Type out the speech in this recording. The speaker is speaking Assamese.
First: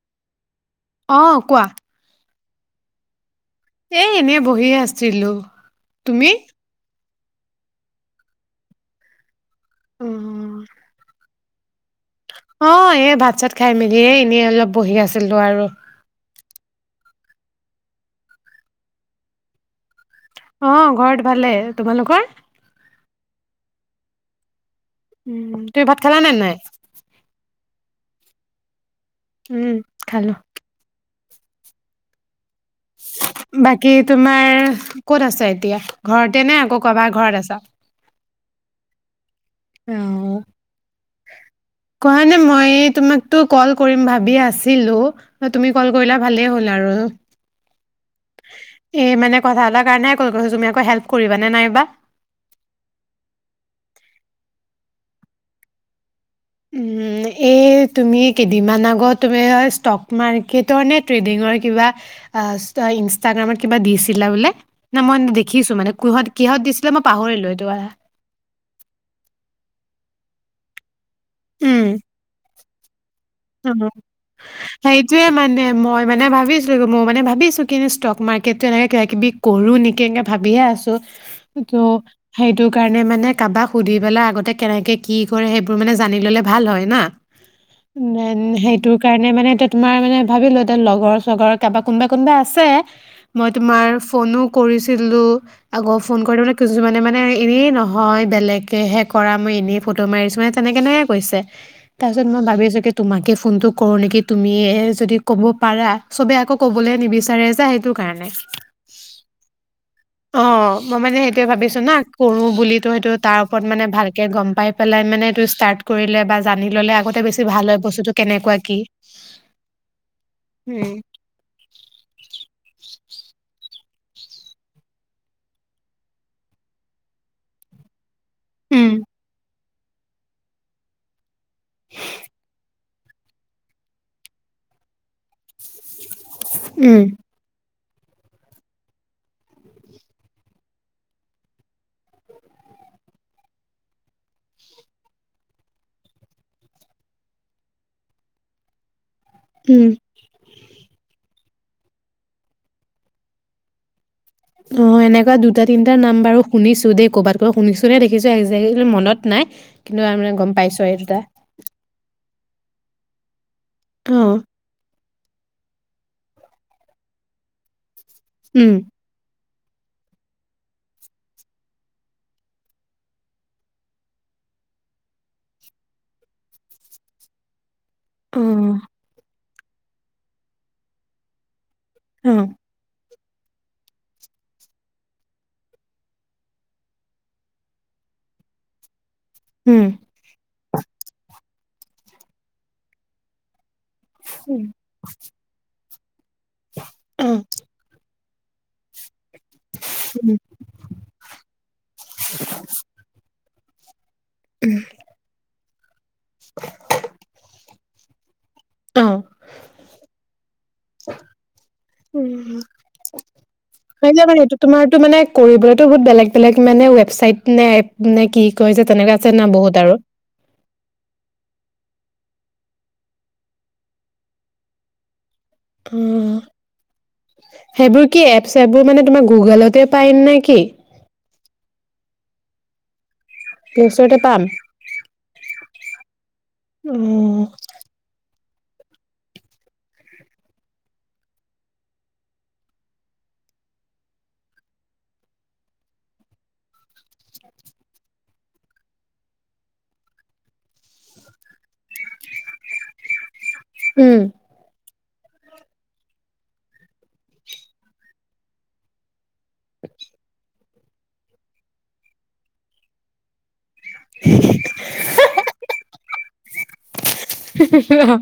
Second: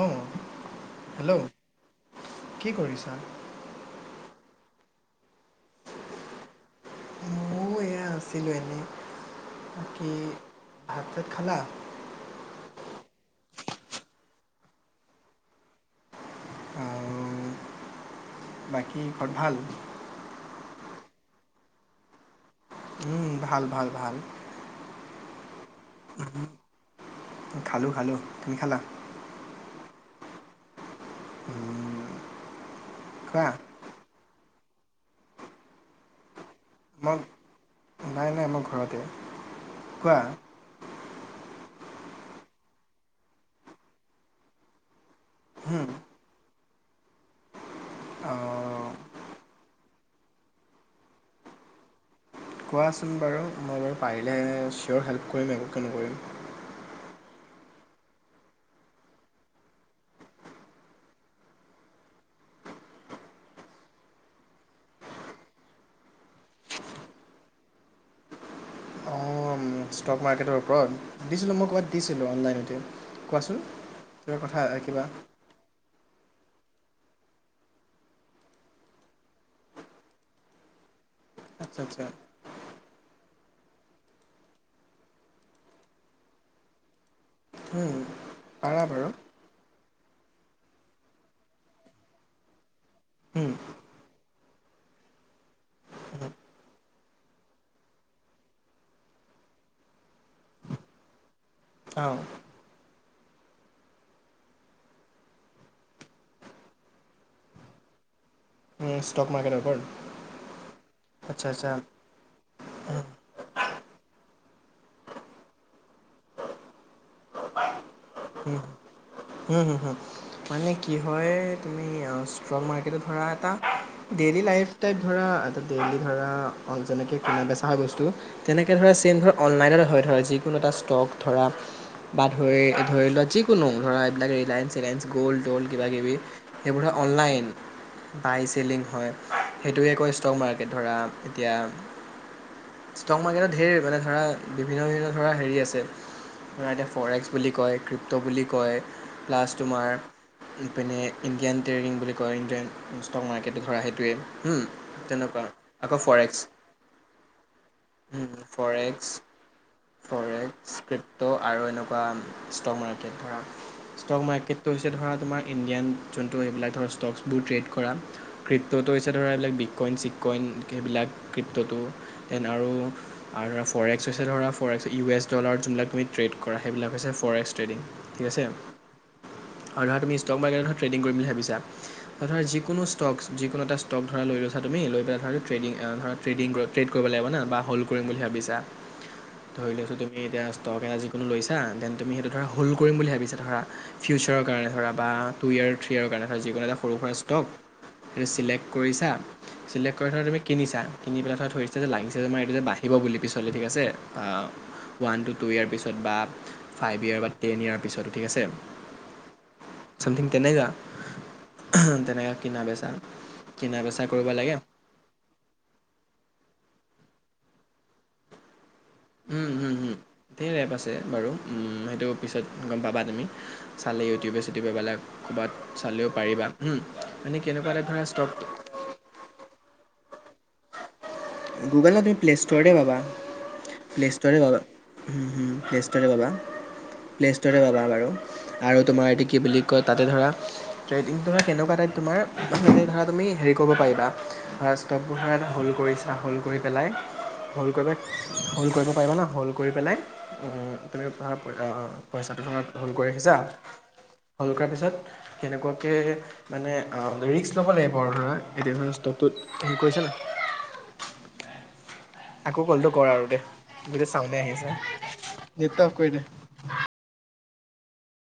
অহ অ কোৱা কি কৰিছা এ এনে বহিয়ে আছিলো, তুমি মইও এয়া আছিলো এনেই কি, অ', ভাতত খালা অ এই ভাত চাত খাই মেলি এ এনেই অলপ বহি আছিলো আৰু অহ, বাকী ঘৰত ভাল অহ ঘৰত ভালে, তোমালোকৰ উম, ভাল ভাল ভাল উম তুমি ভাত খালা নে নাই খালোঁ খালোঁ তুমি খালা উম খালো [unintelligible] কোৱা বাকী তোমাৰ ক'ত আছা এতিয়া, ঘৰত তেনে আকৌ মই কাবাৰ ঘৰত আছা নাই [unintelligible] কোৱা অ', কোৱা নে মই, তোমাকতো কল কৰিম ভাবি আছিলো তুমি হুম, কল কৰিলা ভালে হ'ল [unintelligible] অঁ এই মানে কথা এতাৰ কাৰণেহে কল কৰিছো তুমি আকৌ হেল্প কৰিবা নে নাইবা কোৱাচোন বাৰু মই বাৰু পাৰিলেহে চিয়'ৰ হেল্প কৰিম আকৌ কিয় নকৰিম উম, এই তুমি কেইদিনমান আগত তুমি ষ্টক মাৰ্কেটৰ নে ট্ৰেডিংৰ কিবা আহ, ইনষ্টাগ্ৰামত কিবা দিছিলা বোলে, না মই দেখিছো মানে, কিহত দিছিলা মই পাহৰিলো সেইটো কথা অঁ ষ্টক -মাৰ্কেটৰ ওপৰত দিছিলোঁ মই ক'ৰবাত দিছিলোঁ অনলাইনতে। কোৱাচোন অ কিবা কথা কিবা সেইটোয়ে মানে মই মানে ভাবিছোঁ। মই মানে ভাবিছোঁ কিন্তু ষ্টক মাৰ্কেটতটো এনেকে কিবাকিবি কৰো নেকি এনেকে ভাবিহে আছোঁ। ত', আচ্ছা আচ্ছা সেইটো কাৰণে মানে, কাবাক সুধি পেলাই আগতে কেনেকে কি কৰে সেইবোৰ মানে জানি ললে ভাল হয় না উম, উ পাৰা সেইটো বাৰু কাৰণে মানে এ তোমাৰ মানে। ভাবিলো এতিয়া লগৰ -চগৰ কাৰবা কোনোবা- কোনোবা আছে। উম, মই তোমাৰ ফনো কৰিছিলোঁ আগৌ ফোন কৰি ন কিছু মানে ', -মানে এনেই নহয় বেলেগকেহে কৰা মই এনেই ফটো মাৰিছোঁ, মানে তেনেই কেনেকে কৰিছে। অ', তাৰপিছত মই ভাবি আছোঁ। তোমাকে ফোনতটো কৰো নেকি তুমি যদি ক'ব পাৰা চবে আকৌ কবলৈ নিবিচাৰে যে সেইটো কাৰণে উ ষ্টক মাৰ্কেটৰ ওপৰত অ মই মানে আচ্ছা সেইটোয়ে আচ্ছা ভাবিছোঁ না কৰো বুলি সেইটো তাৰ ওপৰত মানে ভালকে গম। পাই -পেলাই মানে এইটো ষ্টাৰ্ট কৰিলে বা জানি ল'লে আগতে বেছি ভাল হয়, বস্তুটো কেনেকুৱা হম্ কি ', হু -হু -হু মানে উম কি হয় তুমি ষ্ট্ৰক-মাক, সেইটো ধৰা এটা ডেইলি লাইফ টাইপ ধৰা এটা ডেইলি ধৰা যেনেকৈ কিনা বেচা হয় বস্তু তেনেকে উম, ধৰে চেইন ধৰ অনলাইনে হয় ধ হয় যিকোনো এটা ষ্টক। ধৰা বা ধৰি ধৰি লোৱা যিকোনো ধৰা এইবিলাক ৰিলায়ন্স চিলাইঞ্চ গ'ল্ড'ল কিব কিবি এইবোৰ উম, অনলাইন। বাই চেলিং হয়, সেইটোৱে কয় ষ্টক- মাৰ্কেট ধৰা, এতিয়া ষ্টক- মাৰ্কেটত ধেৰ মানে ধৰা বিভিন্ন- বিভিন্ন ধৰা হেৰি আছে ধৰা এতিয়া ফৰেক্স বুলি কয়। কৃপ্ত বুলি কয় প্লাছ উম, তোমাৰ ইপিনে ইণ্ডিয়ান ট্ৰেৰিং বুলি কয় ইণ্ডিয়ান ষ্টক মাৰ্কেট ধৰা সেইটোৱে অ এনেকুৱা তেনেকুৱা দুটা তিনিটা আকৌ নাম বাৰু শুনিছোঁ দেই ক'বাত ক' শুনিছোনে দেখিছো ফৰেক্স একজেকটলি ফৰেক্স মনত নাই কিন্তু মানে গম ফৰেক্স পাইছ এই দুটা ধ ষ্টক অ', মাৰ্কেটটো হৈছে ধৰক তোমাৰ ইণ্ডিয়ান যোনটো এইবিলাক ধৰক ষ্টকচবোৰ ট্ৰেড কৰা উম, কৃত্যতটো হৈছে ধৰা এইবিলাক কইন চিক কইন সেইবিলাক কপটো দেন আৰু ফ'ৰে এক্স হৈছে ধৰা forex U S dollar যোনবিলাক তুমি ট্ৰেড কৰা সেইবিলাক হৈছে। ফৰেষ্ট টেডিং দিয়া আছে। অ', আৰু ধৰা তুমি ষ্টকবাৰকে ট্ৰেডিং কৰিম বুলি ভাবিছা। আৰু ধৰা অ', যিকোনো ষ্টকচ। যিকোনো এটা ষ্টক ধৰা লৈ লৈছা তুমি। লৈ পেলাই ধৰা ট্ৰেডিং ধৰা ট্ৰেডিং ট্ৰেড কৰিব লাগা বা হল্ কৰিম বুলি ভাবিছা ধৰি উম, লৈছো তুমি এতিয়া। লগ এটা যিকোনো লৈছা দেন। তুমি সেইটো ধৰা হ'ল্ কৰিম বুলি ভাবিছা ধৰা। ফিউচাৰৰ উম, কাৰণে ধ'ৰাব বা টু ইয়াৰ থ্ৰি। কিহৰ কৰণে। তাৰ যিকোনো এটা সৰু সুৰা অ', ষ্টক সেইটো চিলেক্ট কৰিছা? চিলেক্ট কৰি থোৱা উম, তুমি কিনিছা কিনি পেলাই ধৰা ধৰিছ যে লাগিছে তোমাৰ এইটো যে বাঢ়িব বুলি পিছলৈ ঠিক আছে। যে, অ ওৱান- টু, টু ইয়াৰ পিছত কিবা। চফফ ফাইভ ইয়েৰ বা টেন ইয়েৰ পিছত ঠিক আছে। অ। চামথিং তেনেযা অহম তেনেকে কিনা বেছা। সেইটোৱে মানে সেটো তোমাৰটো মানে কৰিবলৈতো বহুত বেলেগ-বেলেগ মানে ৱেবচাইট নাপ নে কি। কয় যে তেনেকুৱা আছে না উম, বহুত হম-হম আৰু ধেৰ এপ আছে বাৰু। উম। ত পিছত গম পাবা তুমি চালে ইউটিউবে চিউটিউবে পালে বাত চালেও অ', পাৰিবা হম মানে কেনেকুৱা এটা ধৰা সেইবোৰ ষ্টক। টাইম নে কি? গুগলত নহয় তুমি প্লেষ্ট'ৰতে পাবা। প্লে ষ্টৰতে প্লেষ্টৰতে পাম পাবা হম হম প্লেষ্টৰতে পাবা অ', প্লেষ্টৰতে পাবা বাৰু। আৰু তোমাৰ এটো কি বুলি কয় তাতে ধৰা ট্ৰেডিংটো ধৰা কেনেকুৱা টাইপ তোমাৰ ধৰা তুমি হেৰি কৰিব পাৰিবা অম ধৰা ষ্টকবোৰ ধৰা হ'ল্ড কৰিছে। হ'ল্ড কৰি পেলাই হ'ল্ড কৰিব হ'ল্ড কৰিব পাৰিবা ন হ'ল্ড কৰি পেলাই তুমি অমম পইচাটো ধৰাক হ'ল্ড কৰি ৰাখিছা আহিছা। উম, হ'ল কৰা পিছত। কেনেকুৱাকে মানে আ ৰিক্স ল'ব লাগিব আৰু ধৰা এতি ধৰ ষ্ট্ৰ'ক টোত। কৈছে নাই। আকৌ কলতো কৰ আৰু দে। বোলে চাউনে আহিছে। তিপটো অফ কৰি দে। হিহিহা